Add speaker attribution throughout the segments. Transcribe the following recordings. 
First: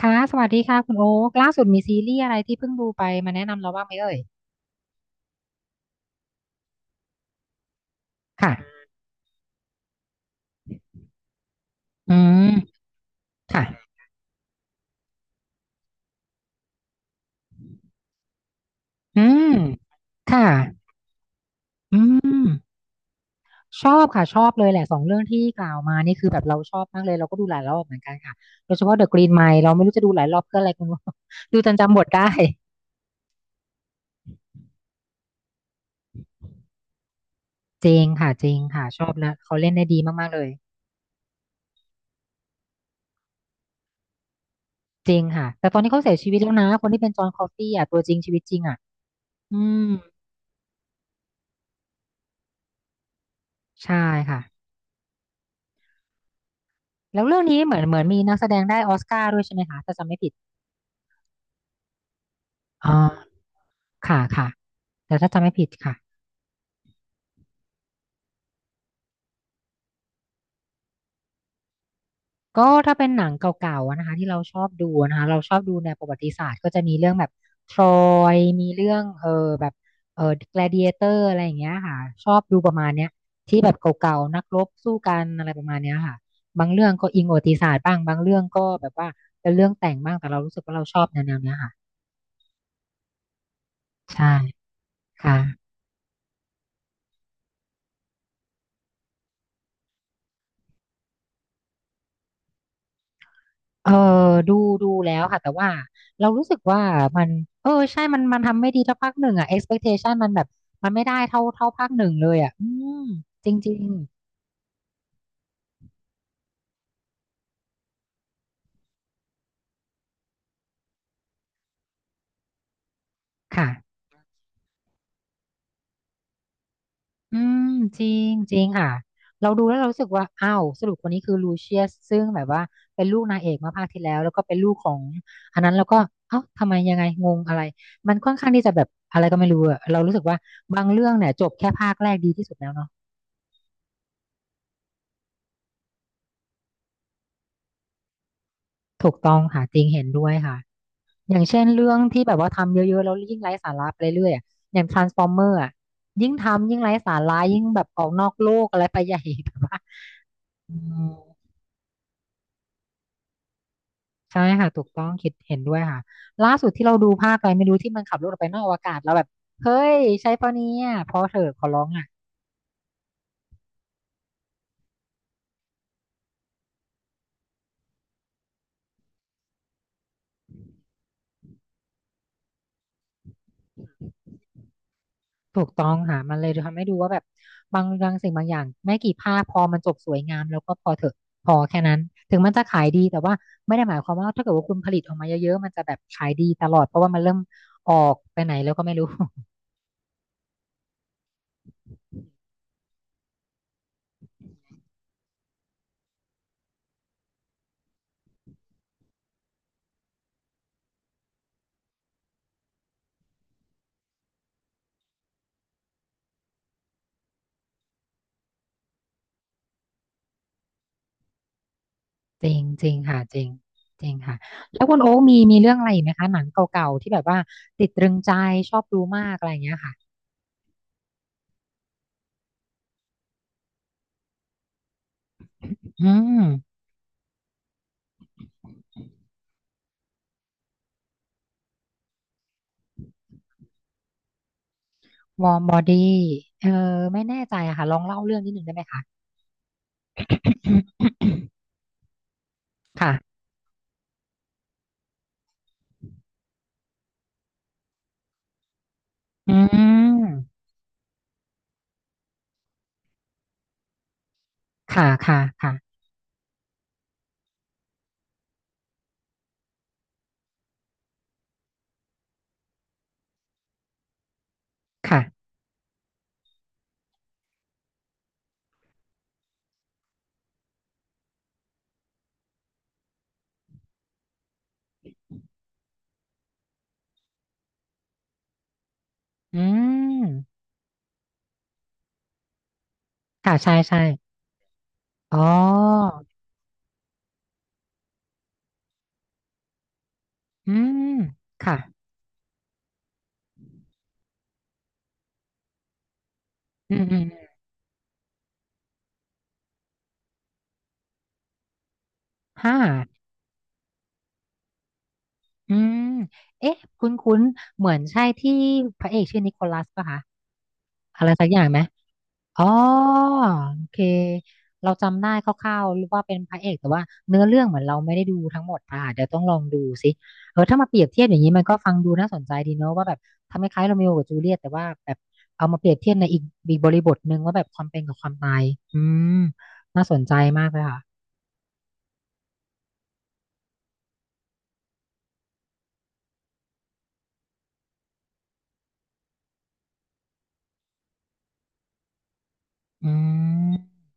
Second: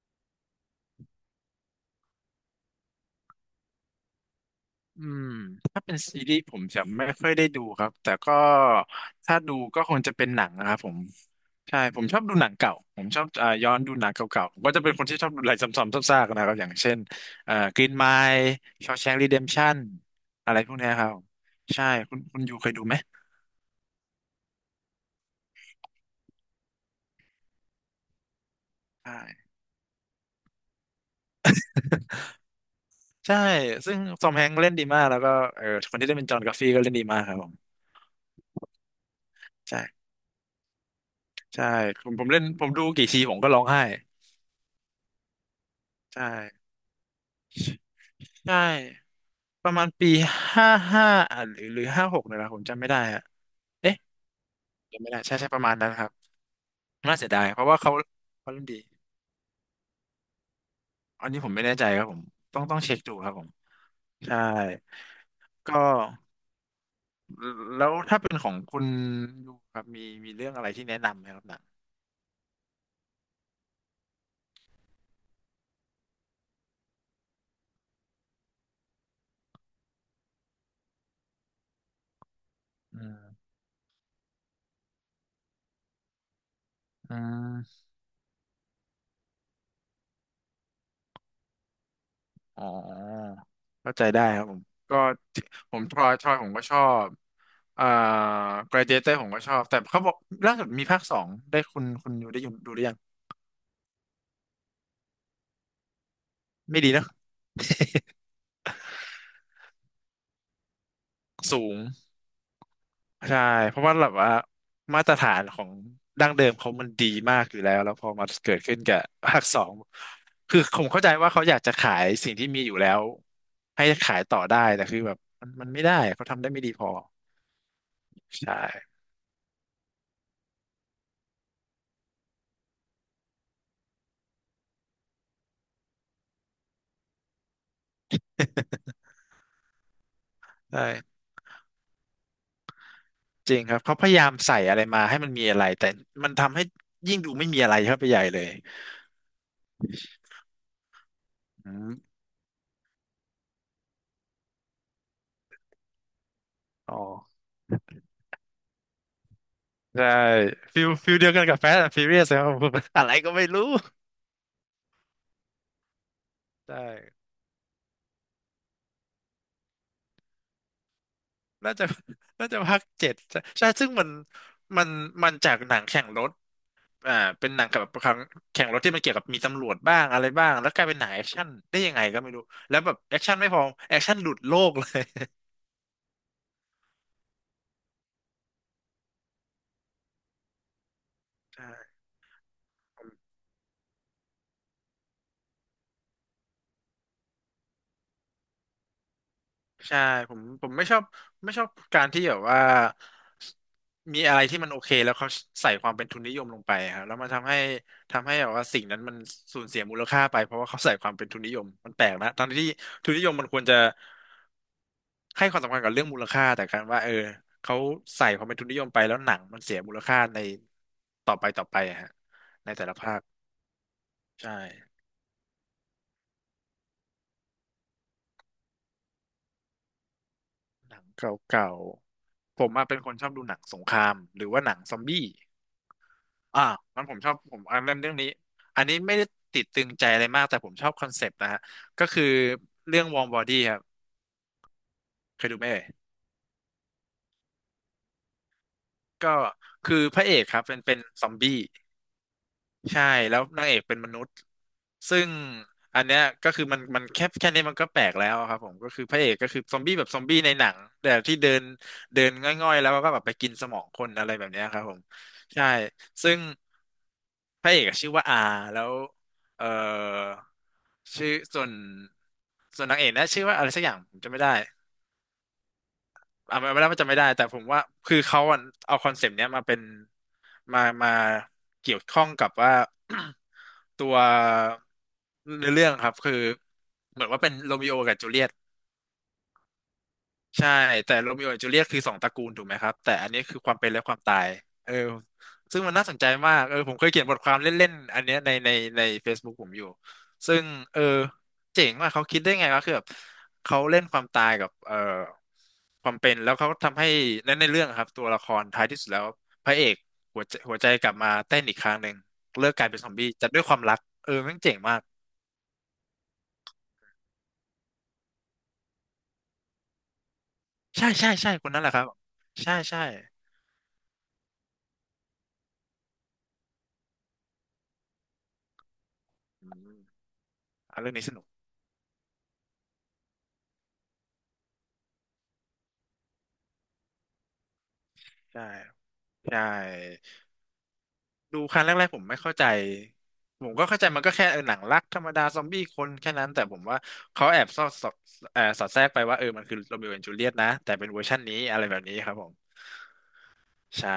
Speaker 1: ค่ะสวัสดีค่ะคุณโอ๊คล่าสุดมีซีรีส์อะไรที่เพิ่งดูไปมาแนะนำเราบ้างไหมเอ่ย
Speaker 2: อืมถ้าเป็นซีรีส์ผมจะไม่ค่อยได้ดูครับแต่ก็
Speaker 1: ค่ะ
Speaker 2: ถ้าดูก็คงจะเป็นหนังนะครับผมใช่ผม
Speaker 1: อื
Speaker 2: ชอบดู
Speaker 1: ม
Speaker 2: หนังเก่าผมชอบ
Speaker 1: ค่ะ
Speaker 2: ย้อนดูหนังเก่าๆผมก็จะเป็นคนที่ชอบดูอะไรซ้ำๆซากๆนะครับอย่างเช่นเอ่อ e n Mile s h a w s h a n k
Speaker 1: อืม
Speaker 2: Redemption
Speaker 1: ค่ะ
Speaker 2: อะไรพวกเนี้ยครับใช่
Speaker 1: อื
Speaker 2: คุณ
Speaker 1: ม
Speaker 2: ยูเคยดูไหม
Speaker 1: ชอบค่ะชอบเลยแหละสองเรื่องที่กล่าวมานี่คือแบบเราชอบมากเลยเราก็ดูหลายรอบเหมือนกันค่ะโดยเฉพาะ The
Speaker 2: ใช่
Speaker 1: Green Mile เราไม่รู้จะดูหลายรอบเพื่ออะไรคุณโอ๊ค ดูจนจำบทได้
Speaker 2: ใช่ซึ่งทอมแฮงค์เล่นดีมากแล้วก็เออคนที่ได้เป็นจอห์นกัฟฟี่ก็เล่นดีมากครับผม
Speaker 1: จริงค่ะจริงค่ะชอบแล้วเขาเล่นได้ดี
Speaker 2: ใช่
Speaker 1: มากๆเลย
Speaker 2: ใช่ผมเล่นผมดูกี่ทีผมก็ร้องไห้
Speaker 1: จริงค่ะแต่ตอนนี้เขาเสีย
Speaker 2: ใช่
Speaker 1: ชีวิตแล้วนะคนที่เป็นจอห์นคอฟฟี่อ่ะตัวจริงชีวิตจ
Speaker 2: ใช่
Speaker 1: ริงอ่ะอื
Speaker 2: ประมา
Speaker 1: ม
Speaker 2: ณปีห้าห้าอ่ะหรือห้าหกเนี่ยแหละผมจำไม่ได้อะ
Speaker 1: ใช่
Speaker 2: เอ๊ะ
Speaker 1: ค่ะ
Speaker 2: จำไม่ได้ใช่ใช่ประมาณนั้นครับน่า
Speaker 1: แล้ว
Speaker 2: เสีย
Speaker 1: เรื่
Speaker 2: ดา
Speaker 1: อง
Speaker 2: ยเพ
Speaker 1: นี้
Speaker 2: ราะ
Speaker 1: เห
Speaker 2: ว่า
Speaker 1: มือนเหมือนมีนักแส
Speaker 2: เขา
Speaker 1: ด
Speaker 2: เล่
Speaker 1: ง
Speaker 2: นดี
Speaker 1: ได้ออสการ์ด้วยใช่ไหมคะถ้าจำไม่ผิด
Speaker 2: อันนี้ผมไม่แน่ใจครับผมต้อง
Speaker 1: อ๋อ
Speaker 2: เช็คดูครับผม
Speaker 1: ค่ะ
Speaker 2: ใช่
Speaker 1: ค่ะแต่ถ้าจำไม่ผิด
Speaker 2: ก็
Speaker 1: ค่ะ
Speaker 2: แล้วถ้าเป็นของคุณยูครับมีเรื่องอะไรที่แนะนำไหมครับหนัง
Speaker 1: ก็ถ้าเป็นหนังเก่าๆอะนะคะที่เราชอบดูนะคะเราชอบดูแนวประวัติศาสตร์ก็จะมีเรื่องแบบทรอยมีเรื่องแบบเออ gladiator อเตอร์อะไรอย่างเงี้ยค่ะชอบดูประมาณ
Speaker 2: อื
Speaker 1: เนี้ย
Speaker 2: ม
Speaker 1: ที่แบบเก่าๆนักรบสู้กันอะไรประมาณเนี้ยค่ะบางเรื่องก็
Speaker 2: อื
Speaker 1: อิงประวัติศาสตร์
Speaker 2: ม
Speaker 1: บ้างบางเรื่องก็แบบว่าเป็นเรื่องแต่งบ้างแต่เรารู้สึกว่าเราชอบแนวๆเนี้ยค่ะ
Speaker 2: อ๋อเข้าใจได้
Speaker 1: ใช่
Speaker 2: ครับผมก็
Speaker 1: ค่ะ
Speaker 2: ผมทรอยผมก็ชอบเอ่อ Gladiator ผมก็ชอบแต่เขาบอกล่าสุดมีภาคสองได้คุณยูได้ยูดูหรือยัง
Speaker 1: เออดูดูแล้วค่ะแต่ว่าเรารู้สึก
Speaker 2: ไม่
Speaker 1: ว่า
Speaker 2: ดีนะ
Speaker 1: มันใช่มันทำไม่ดีเท่าภาคหนึ่งอ่ะ expectation มันแบบมันไม่ได้เท่า
Speaker 2: สู
Speaker 1: เท่า
Speaker 2: ง
Speaker 1: ภาคหนึ่งเลยอ่ะอืม
Speaker 2: ใช่
Speaker 1: จริ
Speaker 2: เพ
Speaker 1: ง
Speaker 2: ราะว่าแบบว่ามาตรฐานของดั้งเดิมเขามันดีมากอยู่แล้วแล้วพอมาเกิดขึ้นกับภาคสองคือผมเข้าใจว่าเขาอยากจะขายสิ่งที่มีอยู่แล้ว
Speaker 1: ๆค่ะ
Speaker 2: ให้ขายต่อได้แต่คือแบบมันไม่ได้เขาทำได้ไม่ดีพอ
Speaker 1: อืมจริงจ
Speaker 2: ใช่
Speaker 1: ริงค่ะเราดูแล้วเรารู้สึกว่าอ้าวสรุปคนนี้คือลูเชียสซึ่งแบบว่าเป็นลูกนางเอกเมื่อภาคที่แล้วแล้วก็เป็นลูกของอันนั้นแล้วก็เอ้าทำไมยังไงงงอะไรมันค่อนข้างที่จะแบบอะไรก็ไม่รู้อะเรารู้สึกว่าบางเรื่อง
Speaker 2: ใช่
Speaker 1: เนี่ยจบแค่ภาคแรกดีที่สุดแล้วเนาะ
Speaker 2: จริงครับเขาพยายามใส่อะไรมาให้มันมีอะไรแต่มันทำให้ยิ่งดูไม่มีอะไรเข้าไปใหญ่เลย
Speaker 1: ถูกต้องค่ะจริงเห็นด้วยค่ะ อย่างเช่น
Speaker 2: อื
Speaker 1: เรื่อง
Speaker 2: ม
Speaker 1: ที่แบบว่าทำเยอะๆแล้วยิ่งไร้สาระไปเรื่อยๆอะอย่าง Transformer อ่ะยิ่งทำยิ่งไร้
Speaker 2: อ๋
Speaker 1: สา
Speaker 2: อ
Speaker 1: ระยิ่งแบบออกนอกโลกอะไรไปใหญ่ แบบว่า
Speaker 2: ใช่
Speaker 1: อื
Speaker 2: ฟิล
Speaker 1: ม
Speaker 2: ฟิลเดียวกันกับแฟ t ์แอนด์ฟิ r เรียสครับผม อะไรก็ไม่รู้
Speaker 1: ใช่ค่ะถูกต้องคิดเห็นด้วยค่ะล่าสุด
Speaker 2: ใช่
Speaker 1: ที่เราดูภาคอะไรไม่รู้ที่มันขับรถออกไปนอกอวกาศแล้วแบบเฮ้ยใช่ปะเนี่ยพอเถอะขอ
Speaker 2: น่า
Speaker 1: ร้อ
Speaker 2: จะ
Speaker 1: งอ่ะ
Speaker 2: น่าจะภาคเจ็ดใช่ใช่ซึ่งมันมันจากหนังแข่งรถอ่าเป็นหนังกับครั้งแข่งรถที่มันเกี่ยวกับมีตำรวจบ้างอะไรบ้างแล้วกลายเป็นหนังแอคชั่นได้ยังไงก็ไม่รู้แล้วแบบแอคชั่นไม่พอแอคชั่นหลุดโลกเลย
Speaker 1: ถูกต้องค่ะมันเลยทำให้ดูว่าแบบบางสิ่งบางอย่างไม่กี่ภาคพอมันจบสวยงามแล้วก็พอเถอะพอแค่นั้นถึงมันจะขายดีแต่ว่าไม่ได้หมายความว่าถ้าเกิดว่าคุณผลิตออกมาเยอะๆมันจะแบบขายดีตลอดเพราะว่ามันเริ่มออกไปไหนแล้วก็ไม่รู้
Speaker 2: ใช่ผมใช่ผมไม่ชอบไม่ชอบการที่แบบว่ามีอะไรที่มันโอเคแล้วเขาใส่ความเป็นทุนนิยมลงไปครับแล้วมันทำให้ทำให้แบบว่าสิ่งนั้นมันสูญเสียมูลค่าไปเพราะว่าเขาใส่ความเป็นทุนนิยมมันแปลกนะตอนที่ทุนนิยมมันควรจะ ให้ความสำคัญกับเรื่องมูลค่าแต่การว่าเขาใส่ความเป็นทุนนิยมไปแล้วหนังมันเสียมูลค่าในต่อไปอะฮะ
Speaker 1: จริง
Speaker 2: ในแต่
Speaker 1: จริ
Speaker 2: ละ
Speaker 1: ง
Speaker 2: ภา
Speaker 1: ค่ะ
Speaker 2: ค
Speaker 1: จริงจริงค่ะ
Speaker 2: ใช่
Speaker 1: แล้วคุณโอ๊คมีเรื่องอะไรอีกไหมคะหนังเก่าๆที่แบบว่าติดตรึงใจชอบดูมากอะไรอย่างเงี้ยค่ะ
Speaker 2: หนังเก่าๆผมอะเป็นคนชอบดูหนังสงครามหรือว่าหนังซอมบี้
Speaker 1: อื
Speaker 2: อ่า
Speaker 1: ม
Speaker 2: มันผมชอบผมอันนั้นเรื่องนี้อันนี้ไม่ได้ติดตึงใจอะไรมากแต่ผมชอบคอนเซปต์นะฮะก็คือเรื่องวอร์มบอดี้ครับเค
Speaker 1: ว
Speaker 2: ย
Speaker 1: อ
Speaker 2: ดู
Speaker 1: ร์ม
Speaker 2: ไหม
Speaker 1: บอ
Speaker 2: เอ่ย
Speaker 1: ดี้เออไม่แน่ใจอะค่ะลองเล่าเรื่องนิดนึงได้ไหมคะ
Speaker 2: ก็คือพระเอกครับเป็นซอม บี้ ใช่
Speaker 1: ค่ะ
Speaker 2: แล้วนางเอกเป็นมนุษย์ซึ่งอันเนี้ยก็คือมันแค่นี้มันก็แปลกแล้วอะครับผมก็คือพระเอกก็
Speaker 1: อื
Speaker 2: คือซอมบี้แบบซอมบี้ใน
Speaker 1: ม
Speaker 2: หนังแต่ที่เดินเดินง่อยๆแล้วก็แบบไปกินสมองคนอะไรแบบเนี้ยครับผม
Speaker 1: ค่ะค่ะ
Speaker 2: ใช่
Speaker 1: ค่ะ
Speaker 2: ซึ่งพระเอกอะชื่อว่าอาแล้วเออชื่อส่วนส่วนนางเอกนะชื่อว่าอะไรสักอย่างผมจำไม่ได้
Speaker 1: ค่ะ
Speaker 2: อ่ะมันไม่ได้ว่าจะไม่ได้แต่ผมว่าคือเขาอะเอาคอนเซปต์เนี้ยมาเป็นมาเกี่ยวข้องกับว่า ตัวในอเรื่องครับคือเหมือนว่าเป็นโรมิโอกับจูเลียต
Speaker 1: อืม
Speaker 2: ใช่แต่โรมิโอและจูเลียตคือสองตระกูลถูกไหมครับแต่อันนี้
Speaker 1: ค่ะ
Speaker 2: คือค
Speaker 1: ใช่
Speaker 2: วามเป็น
Speaker 1: ใช่
Speaker 2: และความตายเออ
Speaker 1: อ๋อ
Speaker 2: ซึ่งมันน่าสนใจมากเออผมเคยเขียนบทความเล่นๆอันเนี้ยใน Facebook ผมอยู่ซึ่ง
Speaker 1: อื
Speaker 2: เออ
Speaker 1: มค่ะ
Speaker 2: เจ๋งมากเขาคิดได้ไงวะคือแบบเขาเล่นความตายกับเออความเป็นแล้วเขา
Speaker 1: อื
Speaker 2: ทำ
Speaker 1: ม
Speaker 2: ให้
Speaker 1: อืม
Speaker 2: ในเรื่องอะครับตัวละครท้ายที่สุดแล้วพระเอกหัวใจกลับมาเต้นอีกครั้งหนึ่งเลิ
Speaker 1: ห้า
Speaker 2: กกลายเป็นซอมบี้แต่ด้วยความรักเออแม่งเจ๋งมาก
Speaker 1: อืมเอ๊ะ คุ้นๆเหมือนใช่ที่พระเอกชื่อนิโคลัสป่ะคะ
Speaker 2: ใช่
Speaker 1: อะ
Speaker 2: ใช่
Speaker 1: ไรสัก
Speaker 2: ใช่
Speaker 1: อย่า
Speaker 2: ค
Speaker 1: ง
Speaker 2: น
Speaker 1: ไหม
Speaker 2: นั้นแหละครับ
Speaker 1: อ๋อ
Speaker 2: ใช่ใช่
Speaker 1: โอเคเราจำได้คร่าวๆว่าเป็นพระเอกแต่ว่าเนื้อเรื่องเหมือนเราไม่ได้ดูทั้งหมดค่ะเดี๋ยวต้องลอง
Speaker 2: อื
Speaker 1: ดู
Speaker 2: ม
Speaker 1: สิถ้ามาเป
Speaker 2: อ่ะ
Speaker 1: รียบ
Speaker 2: เรื่อง
Speaker 1: เทีย
Speaker 2: นี้
Speaker 1: บ
Speaker 2: ส
Speaker 1: อย่า
Speaker 2: นุ
Speaker 1: ง
Speaker 2: ก
Speaker 1: นี้มันก็ฟังดูน่าสนใจดีเนอะว่าแบบทำคล้ายๆโรเมโอกับจูเลียตแต่ว่าแบบเอามาเปรียบเทียบในอีกบริบทหนึ่งว่าแบบความเป็นกับความตา
Speaker 2: ใช่
Speaker 1: ยอืม
Speaker 2: ใช่
Speaker 1: น่าสนใจมากเลยค่ะ
Speaker 2: ดูครั้งแรกๆผมไม่เข้าใจผมก็เข้าใจมันก็แค่เออหนังรักธรรมดาซอมบี้คนแค่นั้นแต่ผมว่าเขาแอบสอดสอดสอดแทรกไปว่าเออมันคือโร e o โอแอนด์จูเลียตนะแต่เป็นเวอร์ชันนี้อะไรแบบนี้ครับผม
Speaker 1: อืม
Speaker 2: ใช่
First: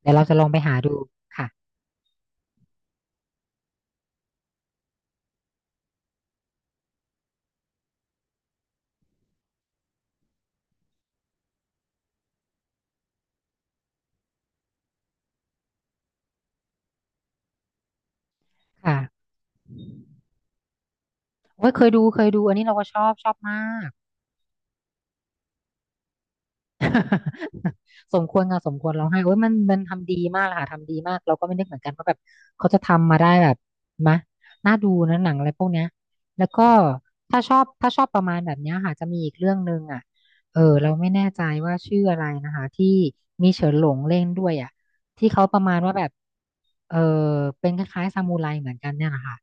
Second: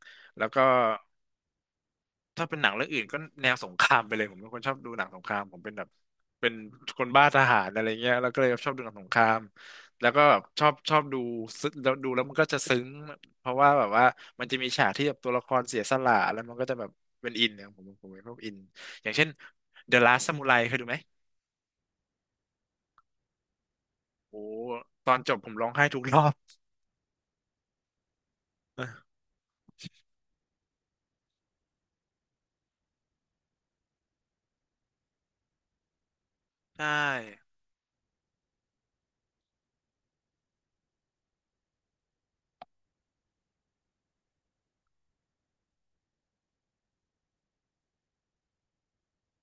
Speaker 1: เดี๋ยวเราจะล
Speaker 2: แล้
Speaker 1: อง
Speaker 2: ว
Speaker 1: ไป
Speaker 2: ก็
Speaker 1: หาดูค่ะ
Speaker 2: ถ้าเป็นหนังเรื่องอื่นก็แนวสงครามไปเลยผมเป็นคนชอบดูหนังสงครามผมเป็นแบบเป็นคนบ้าทหารอะไรเงี้ยแล้วก็เลยชอบดูหนังสงครามแล้วก็แบบชอบดูซึ้งแล้วดูแล้วมันก็จะซึ้งเพราะว่าแบบว่ามันจะมีฉากที่แบบตัวละครเสียสละแล้วมันก็จะแบบเป็นอินเนี่ยผมเป็นพวกอิน
Speaker 1: ค่ะ
Speaker 2: อย่างเช่น The Last Samurai เคยดูไหม
Speaker 1: โอ้ยเคยดูเคยดูอันนี้เราก็ชอบชอบมาก
Speaker 2: โอ้ตอนจบผมร้องไห้ทุกรอบ
Speaker 1: สมควรค่ะสม
Speaker 2: เ
Speaker 1: ควรร้อ
Speaker 2: ออ
Speaker 1: งไห้โอ้ยมันทำดีมากเลยค่ะทำดีมากเราก็ไม่นึกเหมือนกันว่าแบบเขาจะทำมาได้แบบมะน่าดูนะหนังอะไรพวกเนี้ยแล้วก็
Speaker 2: ใช่
Speaker 1: ถ้าชอบถ้าชอบประมาณแบบเนี้ยค่ะจะมีอีกเรื่องหนึ่งอ่ะเราไม่แน่ใจว่าชื่ออะไรนะคะที่มีเฉินหลงเล่นด้วยอ่ะที่เขาประมาณว่าแบบเออเป็นคล้ายๆซามูไรเหมือนกันเนี่ยนะคะ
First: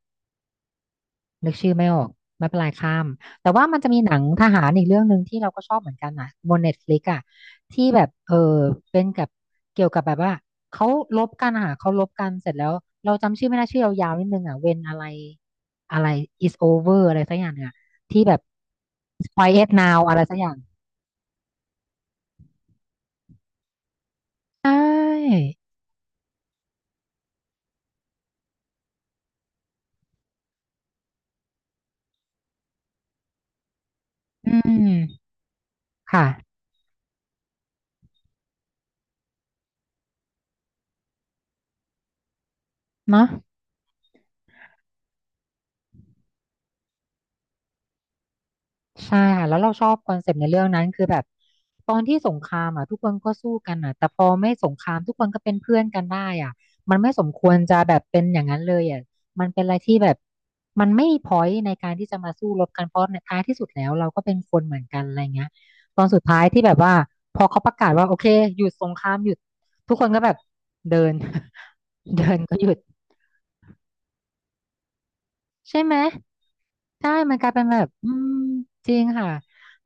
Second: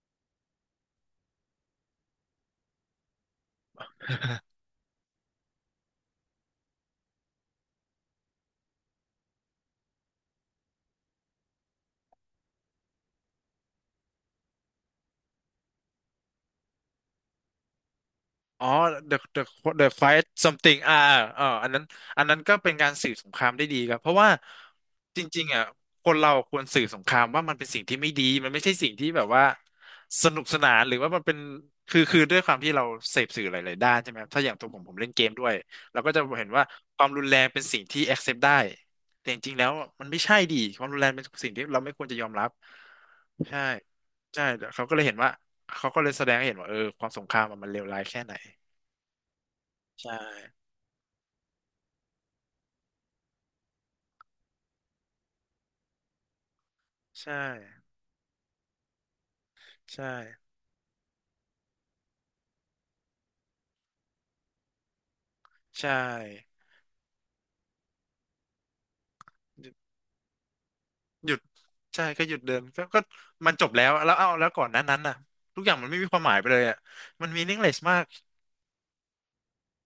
Speaker 1: นึกชื่อไม่ออกไม่เป็นไรข้ามแต่ว่ามันจะมีหนังทหารอีกเรื่องหนึ่งที่เราก็ชอบเหมือนกันนะบนเน็ตฟลิกอะที่แบบเป็นกับเกี่ยวกับแบบว่าเขาลบกันอะค่ะเขาลบกันเสร็จแล้วเราจำชื่อไม่ได้ชื่อยาวๆนิดนึงอะเวนอะไรอะไร is over อะไรสักอย่างเนี่ยที่แบบ
Speaker 2: อ๋อ the the
Speaker 1: quiet
Speaker 2: the
Speaker 1: now อะไร
Speaker 2: fight
Speaker 1: สักอย่าง
Speaker 2: something อันนั้นอันนั้นก็เป็นการสื่อสงครามได้ดีครับเพราะว่า
Speaker 1: ใช
Speaker 2: จ
Speaker 1: ่
Speaker 2: ริงๆอ่ะคนเราควรสื่อสงครามว่ามันเป็นสิ่งที่ไม่ดีมันไม่ใช่สิ่งที่แบบว่าสนุกสนานหรือว่ามันเป็นคือด้วยความที่เราเสพสื่อหลายๆด้านใช่ไหมครับถ้าอ
Speaker 1: อื
Speaker 2: ย่างตัวผมผ
Speaker 1: ม
Speaker 2: มเล่นเกมด้วยเราก็จะ
Speaker 1: ค่ะ
Speaker 2: เห็นว่าความรุนแรงเป็นสิ่งที่ accept ได้แต่จริงๆแล้วมันไม่ใช่ดีความรุนแรงเป็นสิ่งที่เราไม่ควรจะยอมรับ
Speaker 1: เนาะ
Speaker 2: ใช่ใช่เขาก็เลยเห็นว่า เขาก็เลยแสดงให้เห็นว่าเออความสงครามอะมันเลวร้ายแค่ไหน
Speaker 1: ใช่ค่ะแล้วเราชอบค
Speaker 2: ใช่
Speaker 1: อนเซปต์ในเรื่องนั้นคือแบบตอนที่สงครามอ่ะทุกคนก็สู้กันอ่ะแต่พอไม่สงครามทุกคนก็เป็นเพื่อนกันได้อ่ะมันไม่สม
Speaker 2: ใช่
Speaker 1: ควรจะแบบเป็นอย่างนั้นเลยอ่ะมันเป็นอะไรที่
Speaker 2: ใช่
Speaker 1: แบบมันไม่มีพอยในการที่จะมาสู้รบกันเพราะในท้ายที่สุดแล้วเราก็เป็นคนเหมือนกันอะไรเงี้ย
Speaker 2: ใช่
Speaker 1: ตอนสุดท้ายที่แบบว่าพอเขาประกาศว่าโอเคหยุดสงครามหยุด
Speaker 2: หยุด
Speaker 1: ทุกคนก็แบบเดิน
Speaker 2: หยุดใช่ ก็
Speaker 1: เดิ
Speaker 2: หยุ
Speaker 1: น
Speaker 2: ดเดิ
Speaker 1: ก็
Speaker 2: น
Speaker 1: หยุด
Speaker 2: ก็มันจบแล้วแล้วเอาแล้วก่อนหนั้นนั้นน่ะทุกอย่าง
Speaker 1: ใช่
Speaker 2: มัน
Speaker 1: ไหม
Speaker 2: ไม่มีความหมายไปเลยอ่ะ
Speaker 1: ใช่
Speaker 2: มัน
Speaker 1: มัน
Speaker 2: มี
Speaker 1: กลาย
Speaker 2: นิ่ง
Speaker 1: เป็น
Speaker 2: เล
Speaker 1: แบ
Speaker 2: ส
Speaker 1: บ
Speaker 2: มาก
Speaker 1: อืมจริงค่ะ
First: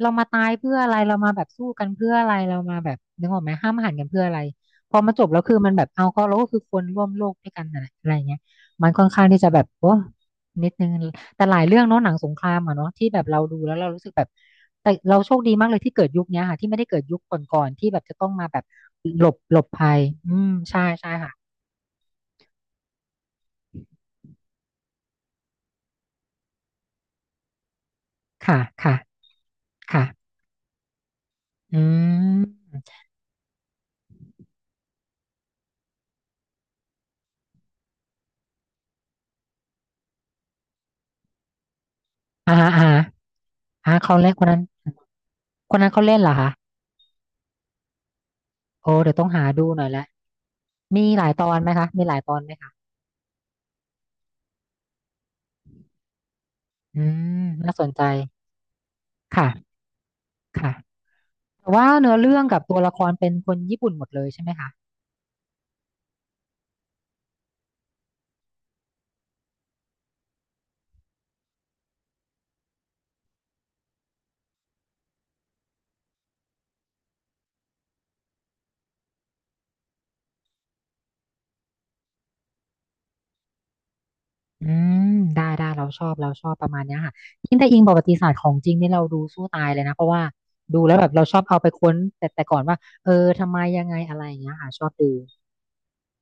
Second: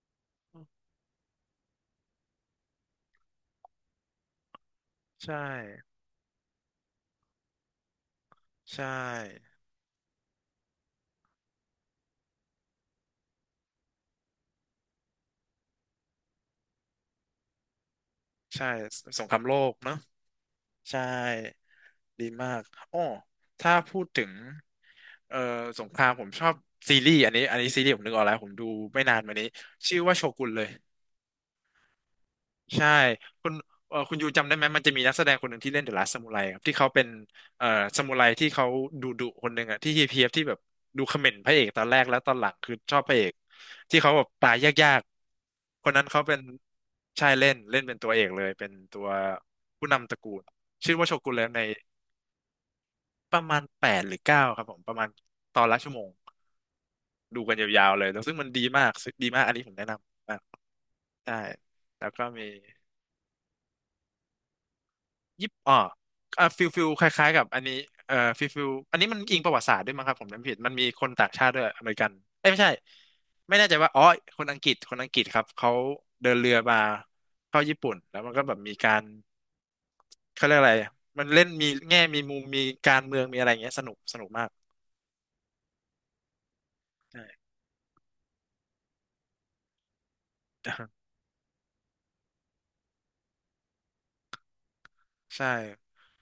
Speaker 1: เรามาตายเพื่ออะไรเรามาแบบสู้กันเพื่ออะไรเรามาแบบนึกออกไหมห้ามหันกันเพื่ออะไรพอมาจบ
Speaker 2: ใช่
Speaker 1: แล้วคือมันแบบเอาก็เราก็คือคนร่วมโลกด้วยกันอะไรอะไรเงี้ย
Speaker 2: ใช่
Speaker 1: มันค่อนข้างที่จะแบบโอ้นิดนึงแต่หลายเรื่องเนาะหนังสงครามอะเนาะที่แบบเราดูแล้วเรารู้สึกแบบแต่เราโชคดีมากเลยที่เกิดยุคเนี้ยค่ะที่ไม่ได้เกิดยุคก่อนๆที่แบบจะต้องมาแบบ
Speaker 2: ใช่ส
Speaker 1: หล
Speaker 2: งค
Speaker 1: บ
Speaker 2: รามโล
Speaker 1: หลบ
Speaker 2: ก
Speaker 1: ภั
Speaker 2: เนอะ
Speaker 1: ยอืมใช่
Speaker 2: ใช่
Speaker 1: ใช่ค่ะ
Speaker 2: ดีมากอ้อถ้าพูดถึงเอ่อสงครามผมชอบซีรีส์อันนี้อันนี้ซีรีส์ผมนึกออกแล้วผม
Speaker 1: ค่ะ
Speaker 2: ดู
Speaker 1: ค่ะ
Speaker 2: ไม่นานมานี้ชื่อ
Speaker 1: ค่ะ
Speaker 2: ว่าโชกุนเลย
Speaker 1: อื
Speaker 2: ใช่
Speaker 1: ม
Speaker 2: คุณคุณยูจำได้ไหมมันจะมีนักแสดงคนหนึ่งที่เล่นเดอะลาส t ซามูไรครับที่เขาเป็นเอ่อซามูไรที่เขาดุดุคนหนึ่งอะที่เฮียบที่แบบดูเขม่นพระเอกตอนแรกแล้วตอนหลั
Speaker 1: อ่า
Speaker 2: ง
Speaker 1: ฮะ
Speaker 2: คือ
Speaker 1: อ่า
Speaker 2: ชอ
Speaker 1: ฮะ
Speaker 2: บพระเอก
Speaker 1: อ่ะ
Speaker 2: ที่เขา
Speaker 1: เขา
Speaker 2: แบบ
Speaker 1: เล่นคน
Speaker 2: ตาย
Speaker 1: นั้น
Speaker 2: ยาก
Speaker 1: คน
Speaker 2: ๆค
Speaker 1: นั้น
Speaker 2: น
Speaker 1: เขา
Speaker 2: นั้น
Speaker 1: เล่น
Speaker 2: เขา
Speaker 1: เหรอ
Speaker 2: เป็น
Speaker 1: คะ
Speaker 2: ใช่เล่นเล่นเป็นตัวเอกเลยเป็น
Speaker 1: โอ้
Speaker 2: ตัว
Speaker 1: เดี๋ยวต้องหาดูหน่อ
Speaker 2: ผู้
Speaker 1: ยละ
Speaker 2: นำตระกูลชื่อ
Speaker 1: มี
Speaker 2: ว่าโช
Speaker 1: หลา
Speaker 2: กุ
Speaker 1: ย
Speaker 2: น
Speaker 1: ต
Speaker 2: แล้ว
Speaker 1: อน
Speaker 2: ใน
Speaker 1: ไหมคะมีหลายตอนไหมคะ
Speaker 2: ประมาณแปดหรือเก้าครับผมประมาณตอนละชั่วโมง
Speaker 1: อื
Speaker 2: ดู
Speaker 1: ม
Speaker 2: กัน
Speaker 1: น่าส
Speaker 2: ยา
Speaker 1: น
Speaker 2: วๆ
Speaker 1: ใจ
Speaker 2: เลยแล้วซึ่งมันดีมากซึ่งดีมากอันนี้ผม
Speaker 1: ค่ะ
Speaker 2: แนะนำมาก
Speaker 1: ค่ะ
Speaker 2: ใช่
Speaker 1: แต่ว่า
Speaker 2: แล้ว
Speaker 1: เนื้อ
Speaker 2: ก็
Speaker 1: เรื่อง
Speaker 2: มี
Speaker 1: กับตัวละครเป็นคนญี่ปุ่นหมดเลยใช่ไหมคะ
Speaker 2: ยิปอ่าอ่าฟิลคล้ายๆกับอันนี้ฟิลอันนี้มันอิงประวัติศาสตร์ด้วยมั้งครับผมจำผิดมันมีคนต่างชาติด้วยอเมริกันเอ้ยไม่ใช่ไม่แน่ใจว่าอ๋อคนอังกฤษครับเขาเดินเรือมาเข้าญี่ปุ่นแล้วมันก็แบบมีการเขาเรียกอะไรมันเล่นมีแง่มีมุมมีการเมืองมีอะไรอย่างเงี้ยสนุกมาก
Speaker 1: อืมได้ได้เราชอบเราชอบประมาณเนี้ยค่ะ
Speaker 2: ใ
Speaker 1: ยิ่งถ้าอิงประวัติศาสตร์ของจริงนี่เราดูสู้ตายเลยนะเพราะว่าดู
Speaker 2: ช่
Speaker 1: แล้วแบบเราชอบเอาไปค้นแต่ก่อนว่าเออทำไมยังไงอะไรอย่างเงี้ยค่ะชอบดู
Speaker 2: ใช่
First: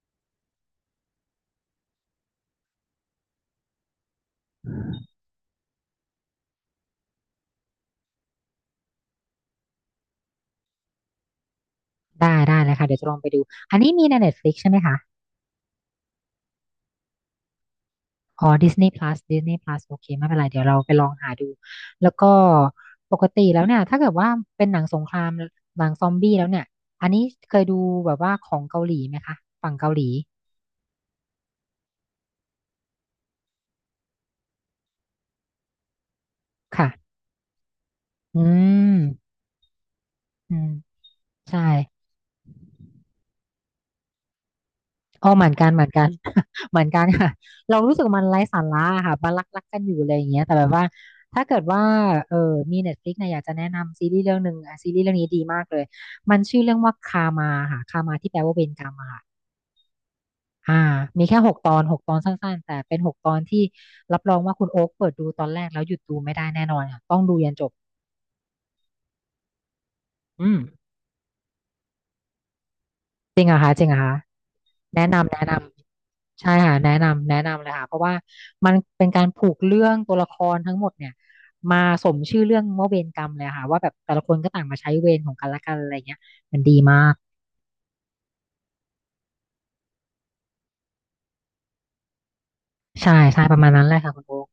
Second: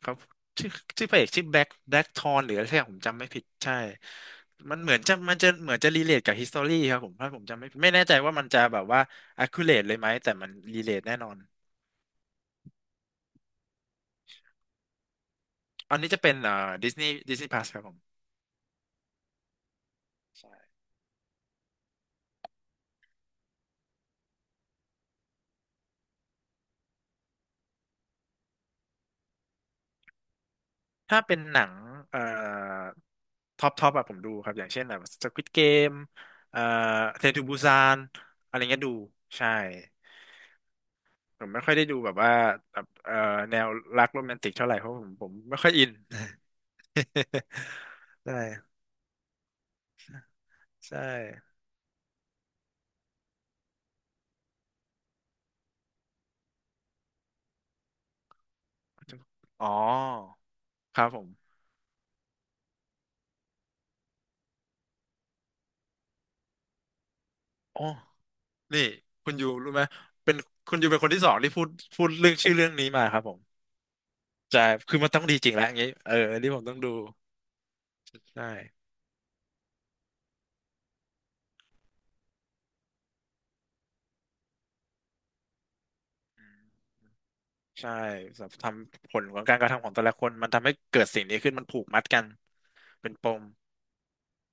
Speaker 2: ครับชื่อชื่อพระเอกชื่อแบ็คทอนหรืออะไรสักอย่างผมจำไม่ผิดใช่ มันเหมือนจะมันจะเหมือนจะรีเลทกับฮิสตอรี่ครับผมถ้าผมจำไม่ผิดไม่แน่ใจว่ามันจะแบบว่า accurate เลยไหมแต่มันรีเลทแน่นอน
Speaker 1: ได้ได้เลยค่ะเดี๋ยวจะลองไปดูอันนี้มีใน Netflix ใช่ไหมคะ
Speaker 2: อันนี้จะเป็นดิสนีย์พลัสครับผม
Speaker 1: อ๋อ Disney Plus Disney Plus โอเคไม่เป็นไรเดี๋ยว
Speaker 2: ใช่
Speaker 1: เราไปลองหาดูแล้วก็ปกติแล้วเนี่ยถ้าเกิดว่าเป็นหนังสงครามหนังซอมบี้แล้วเนี่ยอันนี้เคยดูแบบว่าของเกาหลีไหมคะฝั่งเกาหลี
Speaker 2: ถ้าเป็นหนังเอ่อท็อปท็อปอะผมดูครับอย่างเช่นแบบ Squid Game เอ่อ
Speaker 1: ค่ะ
Speaker 2: เทนทูบูซาน
Speaker 1: อื
Speaker 2: อะไรเงี้ยดู
Speaker 1: ม
Speaker 2: ใช่
Speaker 1: อืม
Speaker 2: ผม
Speaker 1: ใช่
Speaker 2: ไม่ค่อยได้ดูแบบว่าแบบแนวรักโรแมนติกเท่าไหร่เพราะผมผ
Speaker 1: อ๋อ
Speaker 2: ม
Speaker 1: เหมือน
Speaker 2: ไม่
Speaker 1: กั
Speaker 2: ค่
Speaker 1: น
Speaker 2: อย
Speaker 1: เห
Speaker 2: อิ
Speaker 1: มือ
Speaker 2: น
Speaker 1: นกัน เหมือนกันค่ะ เรารู้สึกมันไร้
Speaker 2: ได้
Speaker 1: สาระค่ะบารักกันอยู่อะไรอย่างเงี้ยแต่แบบว่า
Speaker 2: ใช่
Speaker 1: ถ้าเกิดว่าเออมี Netflix เนี่ยอยากจะแนะนำซีรีส์เรื่องหนึ่งอ่ะซีรีส์เรื่องนี้ดีมากเลยมันชื่อเรื่องว่าคามาค่ะคามาที่แปลว่าเวรกรรมอะค่ะ
Speaker 2: อ๋อ
Speaker 1: อ่า
Speaker 2: ครับผ
Speaker 1: มี
Speaker 2: ม
Speaker 1: แค่หกตอนหกตอนสั้นๆแต่เป็นหกตอนที่รับรองว่าคุณโอ๊คเปิดดูตอนแรกแล้วหยุดดูไม่ได้แน่นอนค่ะต้องดูยันจบ
Speaker 2: อ๋อนี่คุณยูรู้ไหมเป็น
Speaker 1: อืม
Speaker 2: คุณยูเป็นคนที่สองที่พูดพูดเรื่องชื่อเรื่องนี้มาครับผมใช่คือ
Speaker 1: แนะ
Speaker 2: มันต้อง
Speaker 1: นำ
Speaker 2: ดี
Speaker 1: แนะ
Speaker 2: จริ
Speaker 1: น
Speaker 2: งแล้วอย่างนี้เอออั
Speaker 1: ำ
Speaker 2: น
Speaker 1: ใช่
Speaker 2: นี้ผมต้
Speaker 1: ค่ะ
Speaker 2: องดู
Speaker 1: แนะนำเลยค่ะเพราะว่า
Speaker 2: ใช่
Speaker 1: มันเป็นการผูกเรื่องตัวละครทั้งหมดเนี่ยมาสมชื่อเรื่องว่าเวรกรรมเลยค่ะว่าแบบแต่ละคนก็ต่างมาใช้เวรของกันและกันอะไรเงี้ย
Speaker 2: อื
Speaker 1: มัน
Speaker 2: ม
Speaker 1: ดีมาก
Speaker 2: ใช่สำหรับทำผลของการกระทำของแต่ละคนมันทำให้เกิดสิ่งนี้ขึ้นมันผูกมัดกันเป็
Speaker 1: ใช่
Speaker 2: นป
Speaker 1: ใช่
Speaker 2: ม
Speaker 1: ประมาณนั้นแหละค่ะคุณโอ๊ค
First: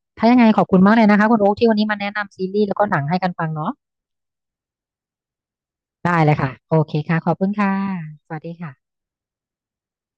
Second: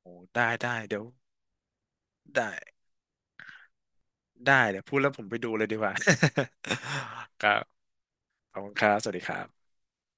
Speaker 2: โอ้
Speaker 1: ถ้ายังไง
Speaker 2: ได้
Speaker 1: ขอบ
Speaker 2: ได้
Speaker 1: คุณมาก
Speaker 2: เดี๋
Speaker 1: เล
Speaker 2: ยว
Speaker 1: ยนะคะคุณโอ๊คที่วันนี้มาแนะนำซี
Speaker 2: ได้
Speaker 1: รีส์แล้วก็หนังให้กันฟังเนาะ
Speaker 2: พูดแล้วผมไปดูเลยดีกว่า
Speaker 1: ได้เลยค่ะโอเคค่ะขอบ
Speaker 2: ค
Speaker 1: คุณ
Speaker 2: รับ
Speaker 1: ค่ะสวัสดี
Speaker 2: ขอบคุณค
Speaker 1: ค่ะ
Speaker 2: รับสวัสดีครับ